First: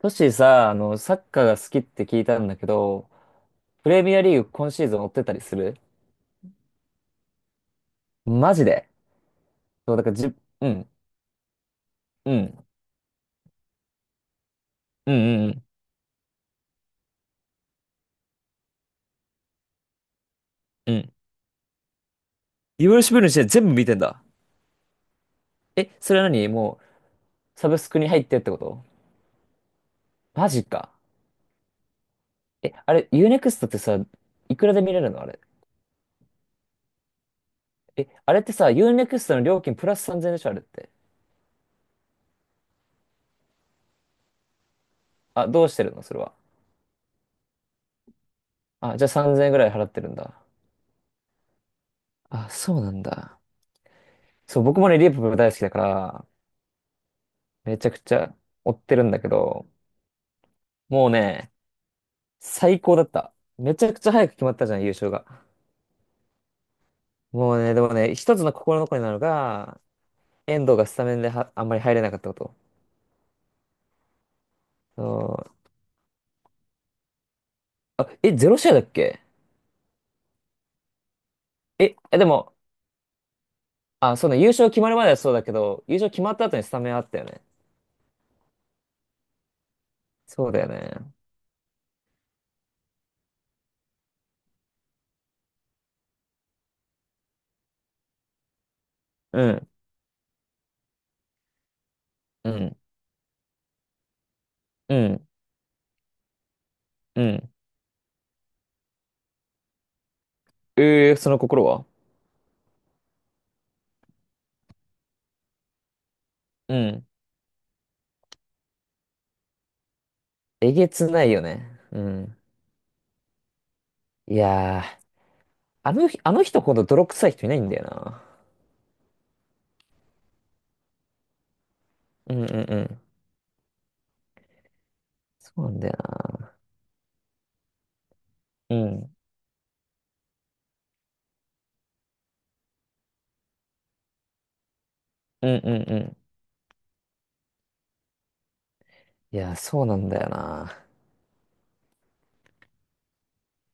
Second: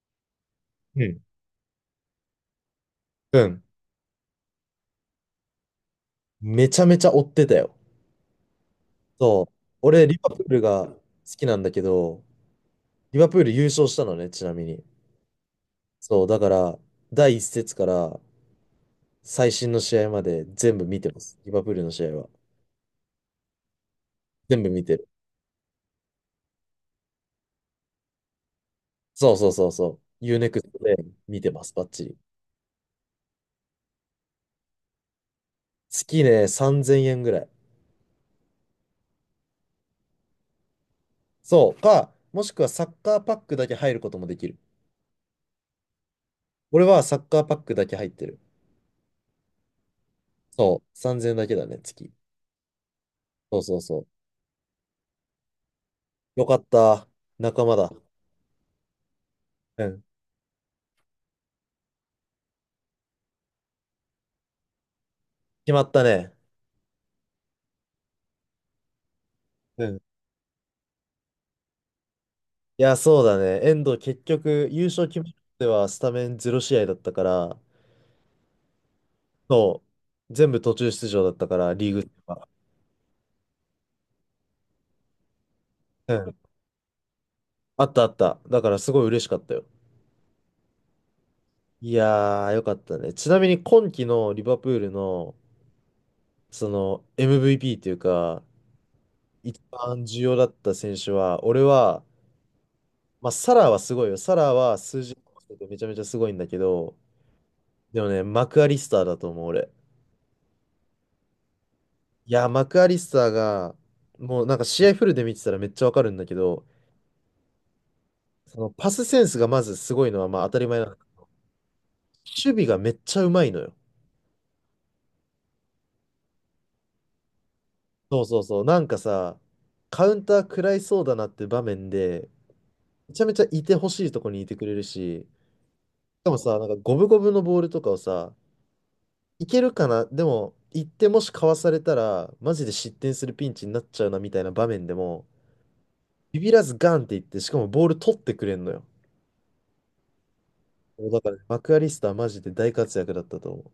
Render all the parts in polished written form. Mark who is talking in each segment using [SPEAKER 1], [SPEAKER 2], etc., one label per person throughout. [SPEAKER 1] トシさ、
[SPEAKER 2] う
[SPEAKER 1] サ
[SPEAKER 2] ん。
[SPEAKER 1] ッカーが好きって聞いたんだけど、
[SPEAKER 2] うん。
[SPEAKER 1] プレミアリーグ今シーズン追ってたりする？
[SPEAKER 2] めちゃめちゃ追ってたよ。
[SPEAKER 1] マジで？
[SPEAKER 2] そう。
[SPEAKER 1] そう、だ
[SPEAKER 2] 俺、
[SPEAKER 1] から
[SPEAKER 2] リ
[SPEAKER 1] じ、
[SPEAKER 2] バプール
[SPEAKER 1] う
[SPEAKER 2] が
[SPEAKER 1] ん、
[SPEAKER 2] 好きなんだけど、
[SPEAKER 1] うん、
[SPEAKER 2] リバプール優勝したのね、ちなみに。
[SPEAKER 1] うん、うん、
[SPEAKER 2] そう、だから、第一節から最新の試合まで全部
[SPEAKER 1] う
[SPEAKER 2] 見て
[SPEAKER 1] ん。
[SPEAKER 2] ます。リバプールの試合は。
[SPEAKER 1] いろロシブルの試合全部見てんだ。
[SPEAKER 2] 全部見てる。
[SPEAKER 1] え、それはう、サブスクに入ってってこと？
[SPEAKER 2] そうそうそうそう。ユー
[SPEAKER 1] マ
[SPEAKER 2] ネク
[SPEAKER 1] ジ
[SPEAKER 2] スト
[SPEAKER 1] か。
[SPEAKER 2] で見てます、バッチリ。
[SPEAKER 1] え、あれ、ユーネクストってさ、いくらで見れるのあれ。
[SPEAKER 2] 月ね、3000円ぐらい。
[SPEAKER 1] え、あれってさ、ユーネクストの料金プラス3000円でしょあれって。
[SPEAKER 2] そう。もしくはサッカーパックだけ入ることもできる。
[SPEAKER 1] あ、どうしてるのそれは。
[SPEAKER 2] 俺はサッカーパックだけ入ってる。
[SPEAKER 1] あ、じゃあ3000円ぐらい払ってるんだ。
[SPEAKER 2] そう。3000円だけだね、月。
[SPEAKER 1] あ、そうなんだ。
[SPEAKER 2] そうそうそう。
[SPEAKER 1] そう、僕もね、リープ大好きだから、
[SPEAKER 2] よかった。仲間
[SPEAKER 1] めち
[SPEAKER 2] だ。
[SPEAKER 1] ゃくちゃ追ってるんだけど、
[SPEAKER 2] うん。
[SPEAKER 1] もうね、最高だった。めちゃくちゃ早く決まったじゃん、優勝が。
[SPEAKER 2] 決まったね。
[SPEAKER 1] もうね、でもね、一つの心残りなのが、
[SPEAKER 2] うん。い
[SPEAKER 1] 遠藤がスタメンではあんまり入れなかったこと。
[SPEAKER 2] や、そうだね。遠藤結局、優
[SPEAKER 1] そ
[SPEAKER 2] 勝決める
[SPEAKER 1] う、
[SPEAKER 2] まではスタメン0試合だったから、
[SPEAKER 1] あ、え、ゼロ試合だっけ？
[SPEAKER 2] そう、全部途中出場だったから、リー
[SPEAKER 1] え、
[SPEAKER 2] グ
[SPEAKER 1] えで
[SPEAKER 2] は。
[SPEAKER 1] も、あ、そうね、優勝決まるまではそうだけど、優勝
[SPEAKER 2] う
[SPEAKER 1] 決ま
[SPEAKER 2] ん。
[SPEAKER 1] った後にスタメンあったよね。
[SPEAKER 2] あったあった。だからすごい嬉しかったよ。
[SPEAKER 1] そうだよね。
[SPEAKER 2] いやー、よかったね。ちなみに今季のリバプールの、その MVP というか、
[SPEAKER 1] う
[SPEAKER 2] 一
[SPEAKER 1] ん、
[SPEAKER 2] 番重要だった選手は、俺は、
[SPEAKER 1] うん、
[SPEAKER 2] まあ、サラーはすごいよ。サラーは
[SPEAKER 1] う
[SPEAKER 2] 数字
[SPEAKER 1] ん、
[SPEAKER 2] めちゃめちゃすごいんだけど、
[SPEAKER 1] うん。
[SPEAKER 2] でもね、マクアリスターだと思う、俺。
[SPEAKER 1] えー、その心は？
[SPEAKER 2] いや、マクアリスターが、もうなんか試合フルで見てたらめっちゃわかるんだけど、
[SPEAKER 1] うん。
[SPEAKER 2] そのパスセンスがまずすごいのはまあ当たり
[SPEAKER 1] え
[SPEAKER 2] 前な
[SPEAKER 1] げ
[SPEAKER 2] んだけ
[SPEAKER 1] つな
[SPEAKER 2] ど。
[SPEAKER 1] いよね。うん。
[SPEAKER 2] 守備がめっちゃうまいのよ。
[SPEAKER 1] いやー、あの日、あの人ほど泥臭い人いないんだよ
[SPEAKER 2] そ
[SPEAKER 1] な。
[SPEAKER 2] うそうそう。なんかさ、カウンター食らいそうだなって場面で、
[SPEAKER 1] うんうんうん。
[SPEAKER 2] めちゃめちゃいてほしいとこにいてくれるし、し
[SPEAKER 1] そうなんだよ
[SPEAKER 2] か
[SPEAKER 1] な。
[SPEAKER 2] もさ、なんか五分五分のボールとかをさ、
[SPEAKER 1] うん。
[SPEAKER 2] いけるかな、でも、行ってもしかわされたら、マジで失点するピンチになっちゃうなみたいな場面でも、
[SPEAKER 1] うんうんうん。
[SPEAKER 2] ビビらずガンっていって、しかもボール取ってくれんのよ。
[SPEAKER 1] いや、そうなんだよな。
[SPEAKER 2] そうだから、マクアリスターマジで大活躍だったと思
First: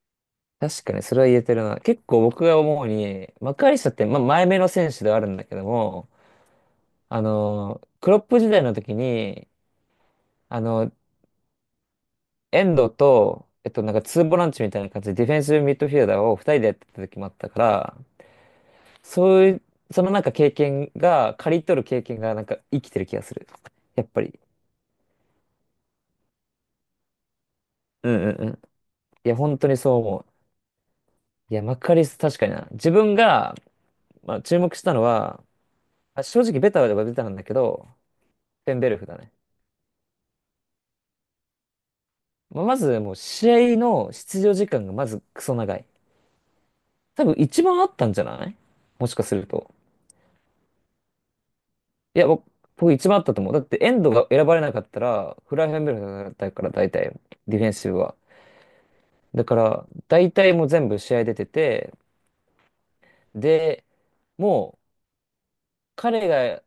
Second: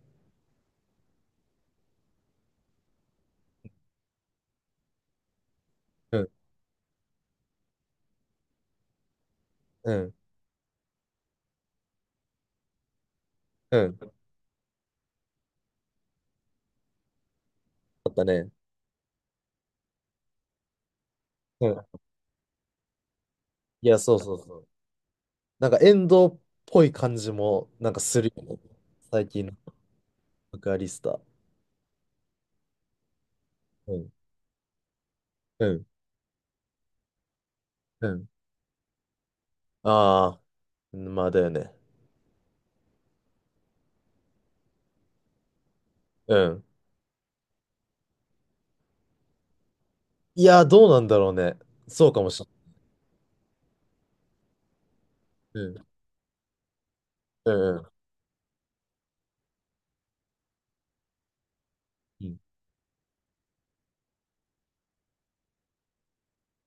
[SPEAKER 1] 確かにそれは言えてるな。結構僕が思うに、マカリスタって、まあ、前目の選手ではあるんだけども、
[SPEAKER 2] う。うん、
[SPEAKER 1] クロップ時代の時に、
[SPEAKER 2] うん、
[SPEAKER 1] あの、遠藤と、
[SPEAKER 2] う
[SPEAKER 1] なん
[SPEAKER 2] ん。
[SPEAKER 1] か
[SPEAKER 2] だ
[SPEAKER 1] ツーボランチみたいな感じでディフェンスミッドフィルダーを二人でやってた時もあったから、
[SPEAKER 2] ったね。
[SPEAKER 1] そういう、そのなんか経験が、刈り
[SPEAKER 2] う
[SPEAKER 1] 取
[SPEAKER 2] ん。
[SPEAKER 1] る経験がなんか生きてる気がする。
[SPEAKER 2] いや、
[SPEAKER 1] やっ
[SPEAKER 2] そう
[SPEAKER 1] ぱ
[SPEAKER 2] そう
[SPEAKER 1] り。
[SPEAKER 2] そう。なんか、遠藤っぽい感じも、なんか
[SPEAKER 1] う
[SPEAKER 2] す
[SPEAKER 1] ん
[SPEAKER 2] る
[SPEAKER 1] う
[SPEAKER 2] よ
[SPEAKER 1] んうん。
[SPEAKER 2] ね。最
[SPEAKER 1] いや、
[SPEAKER 2] 近
[SPEAKER 1] 本当
[SPEAKER 2] の
[SPEAKER 1] にそう思う。
[SPEAKER 2] マクアリスター。
[SPEAKER 1] いや、マカリスタ確かにな。自分が、
[SPEAKER 2] うん、
[SPEAKER 1] まあ、注目したのは、
[SPEAKER 2] うん、
[SPEAKER 1] あ正直ベタはベタなんだけど、
[SPEAKER 2] うん。
[SPEAKER 1] ペンベルフだね。
[SPEAKER 2] ああ、まあだよね。
[SPEAKER 1] まあ、まずもう試合の出場時間がまずクソ長い。
[SPEAKER 2] うん。
[SPEAKER 1] 多分一番あったんじゃない？もしかすると。
[SPEAKER 2] いや、どうなんだろうね。そう
[SPEAKER 1] い
[SPEAKER 2] か
[SPEAKER 1] や、
[SPEAKER 2] もし
[SPEAKER 1] 僕、僕一番あったと思う。だってエンドが選ばれなかったら、フライ
[SPEAKER 2] れ
[SPEAKER 1] フ
[SPEAKER 2] な
[SPEAKER 1] ェンベ
[SPEAKER 2] い。
[SPEAKER 1] ルフだったから、大体、
[SPEAKER 2] う
[SPEAKER 1] ディフェン
[SPEAKER 2] ん、う
[SPEAKER 1] シ
[SPEAKER 2] ん、
[SPEAKER 1] ブは。だから、大体もう全部試合出てて、
[SPEAKER 2] うん。
[SPEAKER 1] で、もう彼が、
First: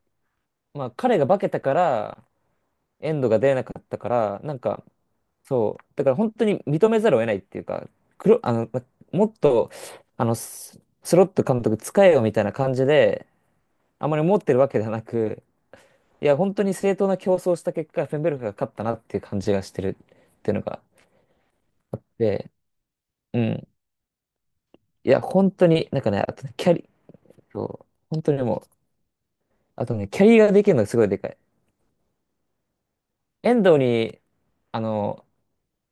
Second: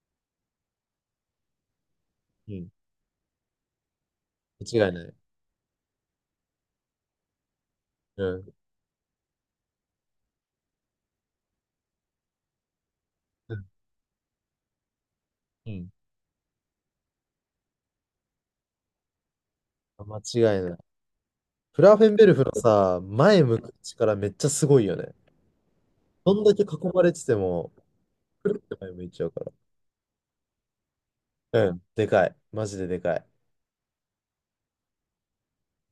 [SPEAKER 1] まあ彼が化けたから、
[SPEAKER 2] うん、うん。
[SPEAKER 1] エンドが出なかったから、なんか、
[SPEAKER 2] 間違いない。
[SPEAKER 1] そう。だから本当に認めざるを得ないっていうか、
[SPEAKER 2] う
[SPEAKER 1] 黒、あ
[SPEAKER 2] ん、
[SPEAKER 1] の、まもっと、あの、ススロット監督使えよみたいな感じで、
[SPEAKER 2] うん、
[SPEAKER 1] あまり思ってるわけではなく、
[SPEAKER 2] うん。
[SPEAKER 1] いや、本当に正当な競争をした結果、フェンベルクが勝ったなっていう感じがしてるっ
[SPEAKER 2] 間違
[SPEAKER 1] ていうの
[SPEAKER 2] いない。
[SPEAKER 1] が、
[SPEAKER 2] フラーフェンベルフの
[SPEAKER 1] で、
[SPEAKER 2] さ、
[SPEAKER 1] う
[SPEAKER 2] 前向
[SPEAKER 1] ん。
[SPEAKER 2] く力めっちゃすごいよ
[SPEAKER 1] い
[SPEAKER 2] ね。
[SPEAKER 1] や、本当に、なんかね、
[SPEAKER 2] ど
[SPEAKER 1] あ
[SPEAKER 2] ん
[SPEAKER 1] とね、
[SPEAKER 2] だけ囲
[SPEAKER 1] キャリ、
[SPEAKER 2] まれてても、
[SPEAKER 1] そう、本当にもう、
[SPEAKER 2] 前向いちゃうから。
[SPEAKER 1] あとね、キャリーができるのがすごいでかい。
[SPEAKER 2] うん、でかい。マジででかい。
[SPEAKER 1] 遠藤に、あの、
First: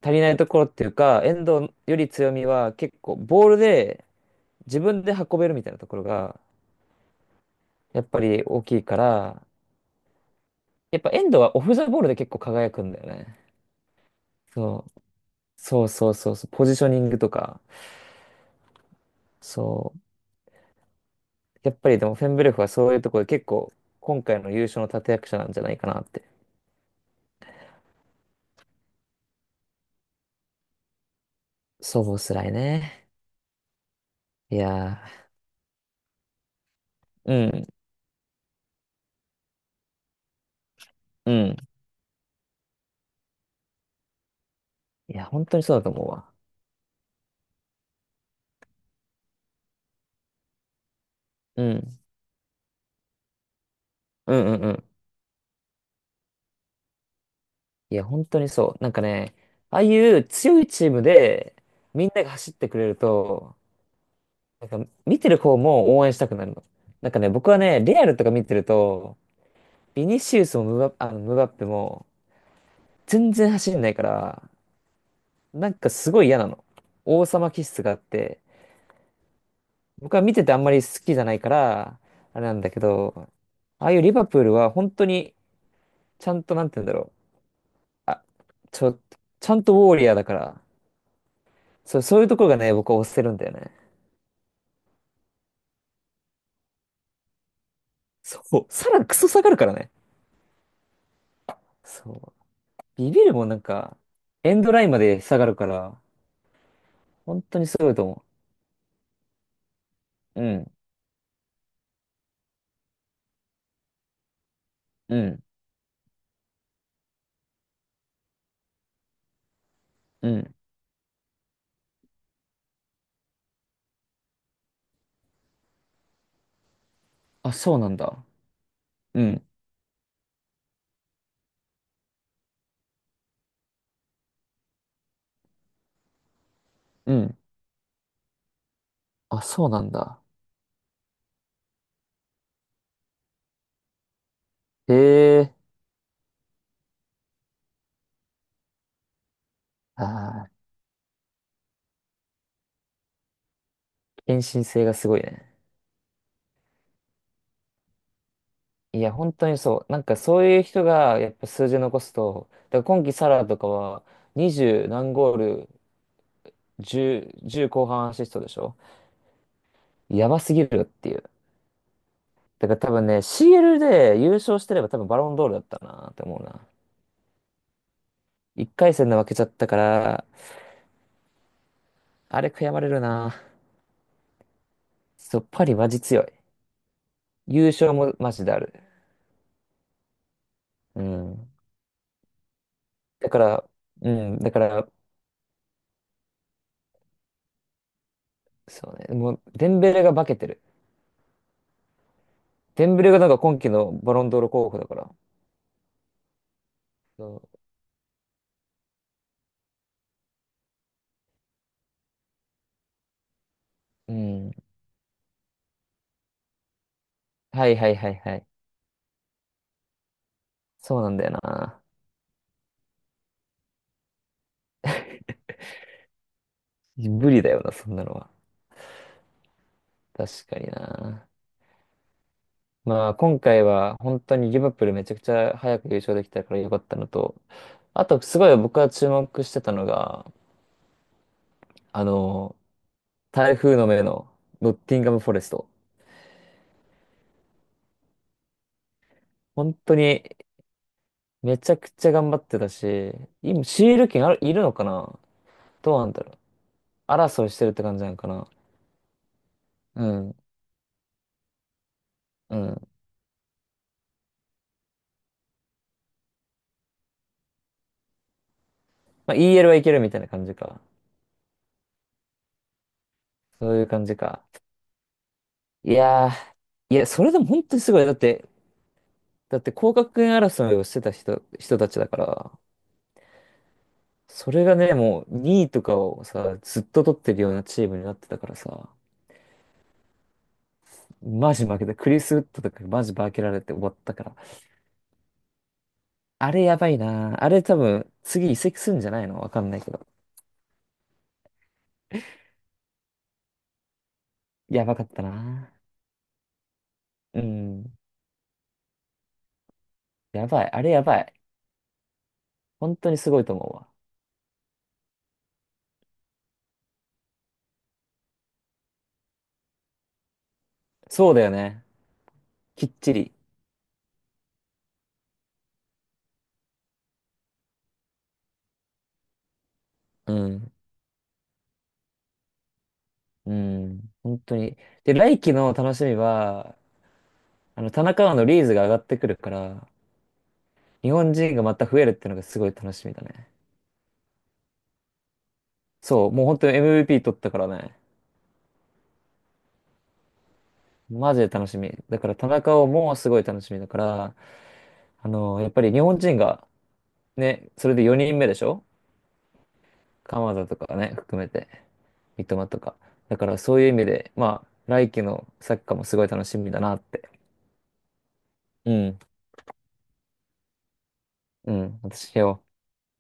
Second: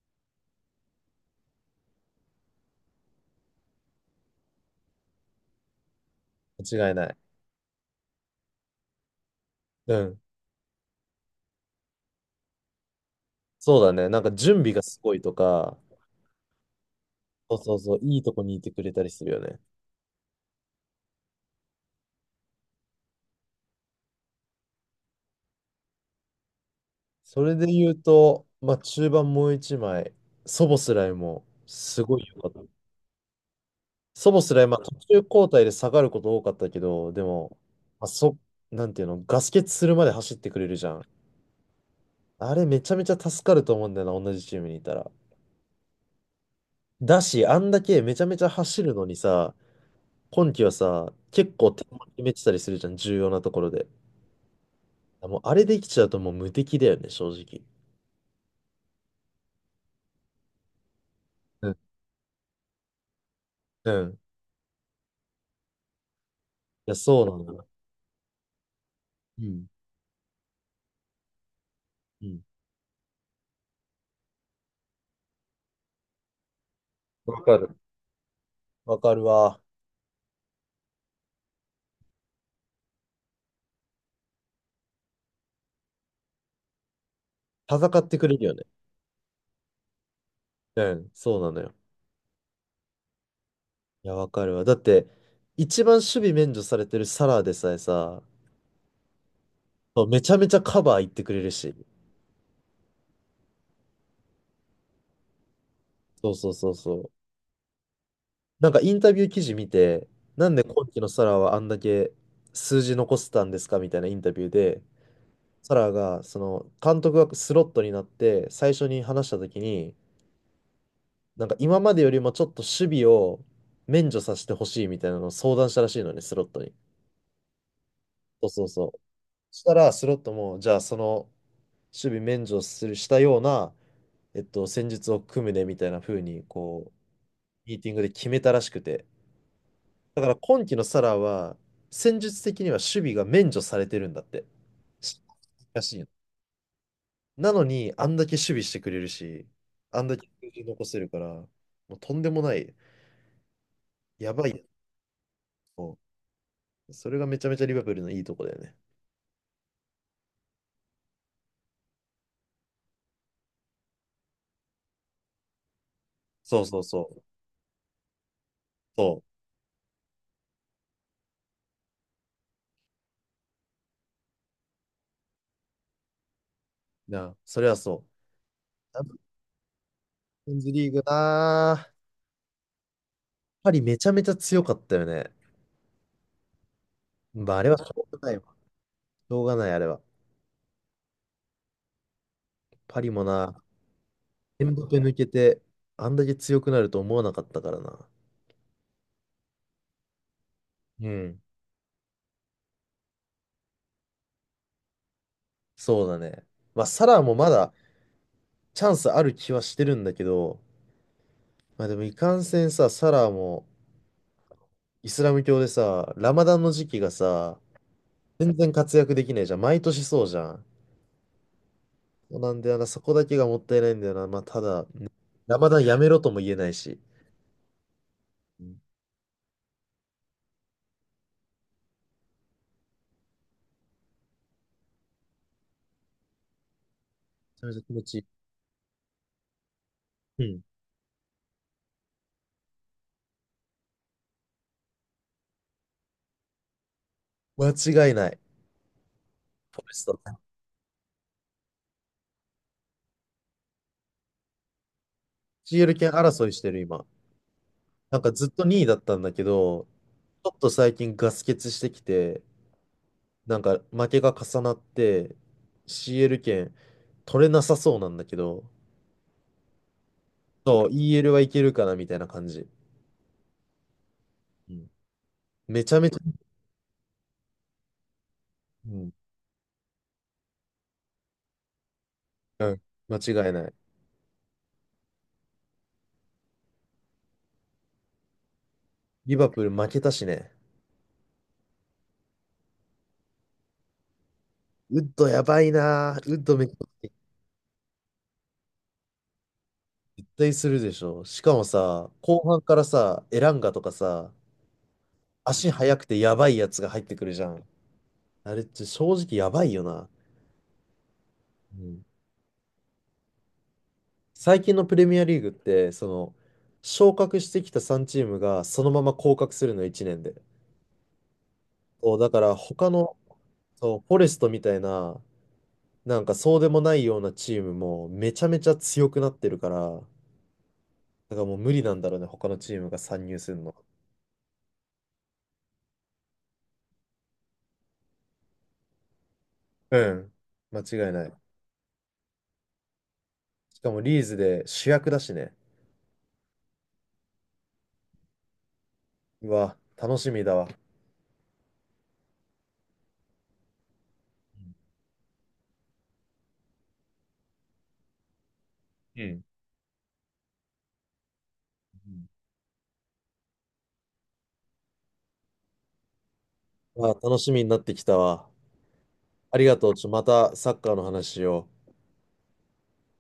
[SPEAKER 1] 足りないところっていうか、遠藤より強みは結構、ボールで自分で運べるみたいなところが、
[SPEAKER 2] 間違いない。
[SPEAKER 1] やっぱり大きいから、
[SPEAKER 2] うん。
[SPEAKER 1] やっぱエンドはオフザボールで結構輝くんだよね。
[SPEAKER 2] そうだね。なんか準備が
[SPEAKER 1] そ
[SPEAKER 2] す
[SPEAKER 1] う。
[SPEAKER 2] ごいとか、
[SPEAKER 1] そうそうそうそう。ポジショニングと
[SPEAKER 2] そう
[SPEAKER 1] か。
[SPEAKER 2] そうそう、いいとこにいてくれたりするよね。
[SPEAKER 1] そう。やっぱりでもフェンブレフはそういうところで結構今回の優勝の立役者なんじゃないかなって。
[SPEAKER 2] それで言うと、まあ中盤もう一枚、ソボスライも
[SPEAKER 1] そ
[SPEAKER 2] す
[SPEAKER 1] う、ボ
[SPEAKER 2] ごい
[SPEAKER 1] ス
[SPEAKER 2] 良
[SPEAKER 1] ラ
[SPEAKER 2] かっ
[SPEAKER 1] イ
[SPEAKER 2] た。
[SPEAKER 1] ね。
[SPEAKER 2] ソボス
[SPEAKER 1] い
[SPEAKER 2] ライ、まあ途
[SPEAKER 1] や
[SPEAKER 2] 中交代で下がること多かったけど、で
[SPEAKER 1] ー、
[SPEAKER 2] も、
[SPEAKER 1] うん、
[SPEAKER 2] まあ、なんていうの、ガス欠するまで走ってくれるじゃん。
[SPEAKER 1] うん。
[SPEAKER 2] あれめちゃめちゃ助かると思うんだよな、同じチームにいたら。
[SPEAKER 1] いや、本当にそうだと思うわ。
[SPEAKER 2] だし、あんだけめちゃめちゃ走るのにさ、今期はさ、結
[SPEAKER 1] う
[SPEAKER 2] 構点
[SPEAKER 1] ん、
[SPEAKER 2] も決めてたりするじゃん、重要なところで。
[SPEAKER 1] うん、うん、うん。
[SPEAKER 2] もうあれできちゃうともう無敵だよね、正直。
[SPEAKER 1] いや、本当にそう。なんかね、ああいう強いチームで
[SPEAKER 2] うん。
[SPEAKER 1] みんなが走ってくれると、
[SPEAKER 2] うん。い
[SPEAKER 1] なんか見てる方も応援したくなるの。
[SPEAKER 2] や、
[SPEAKER 1] なんか
[SPEAKER 2] そう
[SPEAKER 1] ね、僕
[SPEAKER 2] なん
[SPEAKER 1] は
[SPEAKER 2] だ。
[SPEAKER 1] ね、レアルとか見てると、
[SPEAKER 2] うん。
[SPEAKER 1] ビニシウスもムバ、あのムバッペも
[SPEAKER 2] うん。
[SPEAKER 1] 全然走んないから、なんかすごい嫌なの。王
[SPEAKER 2] わ
[SPEAKER 1] 様
[SPEAKER 2] か
[SPEAKER 1] 気
[SPEAKER 2] る。
[SPEAKER 1] 質があって、
[SPEAKER 2] わかるわ。
[SPEAKER 1] 僕は見ててあんまり好きじゃないから、あれなんだけど、ああいうリバプールは本当にちゃんとなんて言うんだろう。
[SPEAKER 2] 戦って
[SPEAKER 1] あ、
[SPEAKER 2] くれるよね。
[SPEAKER 1] ちょ、ちゃんとウォーリアーだから、
[SPEAKER 2] うん。そうなのよ。
[SPEAKER 1] そう、そういうところがね、僕は押せるんだよね。
[SPEAKER 2] いや、わかるわ。だって、一番守備免除されてるサラーでさえさ、
[SPEAKER 1] そう、さら、クソ下がるからね。
[SPEAKER 2] そうめちゃめちゃカバー行ってくれるし。
[SPEAKER 1] そう。ビビるもんなんか、エンドラインまで下がるから、
[SPEAKER 2] そうそうそうそう。
[SPEAKER 1] 本当にすごいと思
[SPEAKER 2] なんかインタビュー記事見て、
[SPEAKER 1] う。う
[SPEAKER 2] なんで
[SPEAKER 1] ん、
[SPEAKER 2] 今期のサラーはあんだけ数字残せたんですかみたいなインタビューで、
[SPEAKER 1] うん、
[SPEAKER 2] サラが、その、監督がスロットになって、最初に話したときに、
[SPEAKER 1] うん。
[SPEAKER 2] なんか今までよりもちょっと守備を免除させてほしいみたいなのを相談したらしいのね、スロットに。
[SPEAKER 1] あ、そうなんだ。
[SPEAKER 2] そうそうそう。
[SPEAKER 1] うん、
[SPEAKER 2] したら、スロットも、じゃあその、守備免除する、したような、戦術を組むね、みたいな風に、こ
[SPEAKER 1] うん。
[SPEAKER 2] う、ミーティングで決めたらしくて。
[SPEAKER 1] あ、そうなん
[SPEAKER 2] だ
[SPEAKER 1] だ。
[SPEAKER 2] から今季のサラは、戦術的には守備が免除されてるんだって。
[SPEAKER 1] へ
[SPEAKER 2] し
[SPEAKER 1] え。
[SPEAKER 2] らしいの。なのに、あんだけ守備してくれるし、あ
[SPEAKER 1] あ
[SPEAKER 2] んだけ数
[SPEAKER 1] あ、
[SPEAKER 2] 字残せるから、もうとんでもない、や
[SPEAKER 1] 献
[SPEAKER 2] ばいや
[SPEAKER 1] 身
[SPEAKER 2] つ
[SPEAKER 1] 性がすごいね。
[SPEAKER 2] を。それがめちゃめちゃリバプールのいいとこだよね。
[SPEAKER 1] いや、本当にそう。なんかそういう人がやっぱ数字残すと、だから今季サラとかは20何ゴール、
[SPEAKER 2] そうそうそう。
[SPEAKER 1] 10、じゅう後半アシストでしょ？
[SPEAKER 2] そ
[SPEAKER 1] やばすぎるっていう。だから多分ね、CL で優勝してれば多分バロンドールだったなって思うな。
[SPEAKER 2] う。なあ、それはそう。
[SPEAKER 1] 1
[SPEAKER 2] チャ
[SPEAKER 1] 回
[SPEAKER 2] ン
[SPEAKER 1] 戦で
[SPEAKER 2] ピ
[SPEAKER 1] 負けちゃったから、
[SPEAKER 2] オンズリーグなあ、
[SPEAKER 1] あれ悔やまれるな。
[SPEAKER 2] パリめちゃめちゃ強かったよね。
[SPEAKER 1] そう、パリマジ強い。
[SPEAKER 2] まあ、あ
[SPEAKER 1] 優
[SPEAKER 2] れはし
[SPEAKER 1] 勝
[SPEAKER 2] ょ
[SPEAKER 1] も
[SPEAKER 2] うがな
[SPEAKER 1] マ
[SPEAKER 2] いわ。
[SPEAKER 1] ジである。
[SPEAKER 2] しょうがない、あれは。
[SPEAKER 1] うん。
[SPEAKER 2] パリも
[SPEAKER 1] だか
[SPEAKER 2] な、
[SPEAKER 1] ら、うん、だか
[SPEAKER 2] エムバ
[SPEAKER 1] ら、
[SPEAKER 2] ペ抜けて、あんだけ強くなると思わなかったからな。
[SPEAKER 1] そうね、もう、デンベレが化けてる。
[SPEAKER 2] うん。
[SPEAKER 1] デンベレがなんか今季のバロンドール候補だから。
[SPEAKER 2] そうだね。まあ、サラーもま
[SPEAKER 1] そ
[SPEAKER 2] だチャンスある気はしてるんだけど、まあでもいかんせんさ、サラーも、
[SPEAKER 1] う、うん。
[SPEAKER 2] イスラム教でさ、ラマダンの時期がさ、
[SPEAKER 1] はいはいはいはい。
[SPEAKER 2] 全然活躍できないじゃん。毎年そうじゃん。
[SPEAKER 1] そうなんだよな。
[SPEAKER 2] そうなんだよな、そこだけがもったいないんだよな。まあ、ただ、ラマダンやめろとも言えないし。
[SPEAKER 1] 無理だよな、そんなのは。
[SPEAKER 2] うん、め
[SPEAKER 1] 確かにな。まあ、今回は本当にリバプールめちゃくちゃ早く優勝できたからよかったのと、
[SPEAKER 2] ちゃめちゃ気持
[SPEAKER 1] あと、
[SPEAKER 2] ち
[SPEAKER 1] すごい僕は注目してたのが、
[SPEAKER 2] いい。うん。
[SPEAKER 1] あの、台風の目のノッティンガム・フォレスト。
[SPEAKER 2] 間違いない。
[SPEAKER 1] 本
[SPEAKER 2] フォレ
[SPEAKER 1] 当
[SPEAKER 2] スト。
[SPEAKER 1] にめちゃくちゃ頑張ってたし、今、シール権ある、いるのかな？
[SPEAKER 2] CL
[SPEAKER 1] どうな
[SPEAKER 2] 権
[SPEAKER 1] んだろう。
[SPEAKER 2] 争いしてる今。
[SPEAKER 1] 争いしてるって感じなの
[SPEAKER 2] なん
[SPEAKER 1] か
[SPEAKER 2] か
[SPEAKER 1] な？
[SPEAKER 2] ずっと2位だったんだけど、
[SPEAKER 1] うん、
[SPEAKER 2] ちょっと最近ガス欠してきて、
[SPEAKER 1] うん。
[SPEAKER 2] なんか負けが重なって、CL 権取れなさそうなんだけど、
[SPEAKER 1] まあ、EL はいけるみたいな感じか。
[SPEAKER 2] そう、EL はいけるかなみたいな感じ。
[SPEAKER 1] そういう感じか。
[SPEAKER 2] うん、め
[SPEAKER 1] い
[SPEAKER 2] ちゃめちゃ、
[SPEAKER 1] やー、いや、それでも本当にすごい。だって、
[SPEAKER 2] うん、
[SPEAKER 1] だって降格圏争いをしてた人たちだから、
[SPEAKER 2] 間違いない。
[SPEAKER 1] それがね、もう2位とかをさ、ずっと取ってるようなチームになってたからさ、
[SPEAKER 2] リバプール負けたしね。
[SPEAKER 1] マジ負けた。クリス・ウッドとかマジ負けられて終わったから。
[SPEAKER 2] ウッドやばいな。ウッ
[SPEAKER 1] あ
[SPEAKER 2] ド
[SPEAKER 1] れ
[SPEAKER 2] めっち
[SPEAKER 1] やばい
[SPEAKER 2] ゃ
[SPEAKER 1] な。あれ多分、次移籍するんじゃないの、わかんないけど。
[SPEAKER 2] 絶対するでしょ。しかもさ、後半からさ、エランガとかさ、
[SPEAKER 1] やばかった
[SPEAKER 2] 足
[SPEAKER 1] な。
[SPEAKER 2] 速くてやばいやつが入ってくる
[SPEAKER 1] う
[SPEAKER 2] じゃん。
[SPEAKER 1] ん。
[SPEAKER 2] あれって正直やばいよな。
[SPEAKER 1] やばい。あれやばい。
[SPEAKER 2] うん。
[SPEAKER 1] 本当にすごいと思うわ。
[SPEAKER 2] 最近のプレミアリーグって、その、昇格してきた3チームがそのまま降格するの1年で。
[SPEAKER 1] そうだよね。
[SPEAKER 2] そう、だから
[SPEAKER 1] き
[SPEAKER 2] 他
[SPEAKER 1] っち
[SPEAKER 2] の、
[SPEAKER 1] り。
[SPEAKER 2] そう、フォレストみたいな、なんかそうでもないようなチームもめちゃめちゃ強くなってるから、
[SPEAKER 1] うん。
[SPEAKER 2] だからもう無理なんだろうね、他のチームが参入す
[SPEAKER 1] う
[SPEAKER 2] るの。
[SPEAKER 1] ん。本当に。で、来季の楽しみは、田中碧のリーズが上がってくるから、
[SPEAKER 2] うん。間違
[SPEAKER 1] 日
[SPEAKER 2] いな
[SPEAKER 1] 本
[SPEAKER 2] い。
[SPEAKER 1] 人がまた増えるっていうのがすごい楽しみだね。
[SPEAKER 2] しかもリーズで主役だしね。
[SPEAKER 1] そう、もう本当に MVP 取ったからね。
[SPEAKER 2] うわ、楽しみだわ。
[SPEAKER 1] マジで楽しみ。だから田中碧もすごい楽しみだから、やっぱり日本人がね、それで4人目でしょ？
[SPEAKER 2] うん。
[SPEAKER 1] 鎌田とかね、含めて、
[SPEAKER 2] うん、
[SPEAKER 1] 三笘とか。だからそういう意味で、まあ、来季のサッカーもすごい楽しみだなっ
[SPEAKER 2] うわ、
[SPEAKER 1] て。
[SPEAKER 2] 楽しみになってきたわ。
[SPEAKER 1] うん、
[SPEAKER 2] ありがとう。ちょ、またサッカーの話を。
[SPEAKER 1] うん、私よ。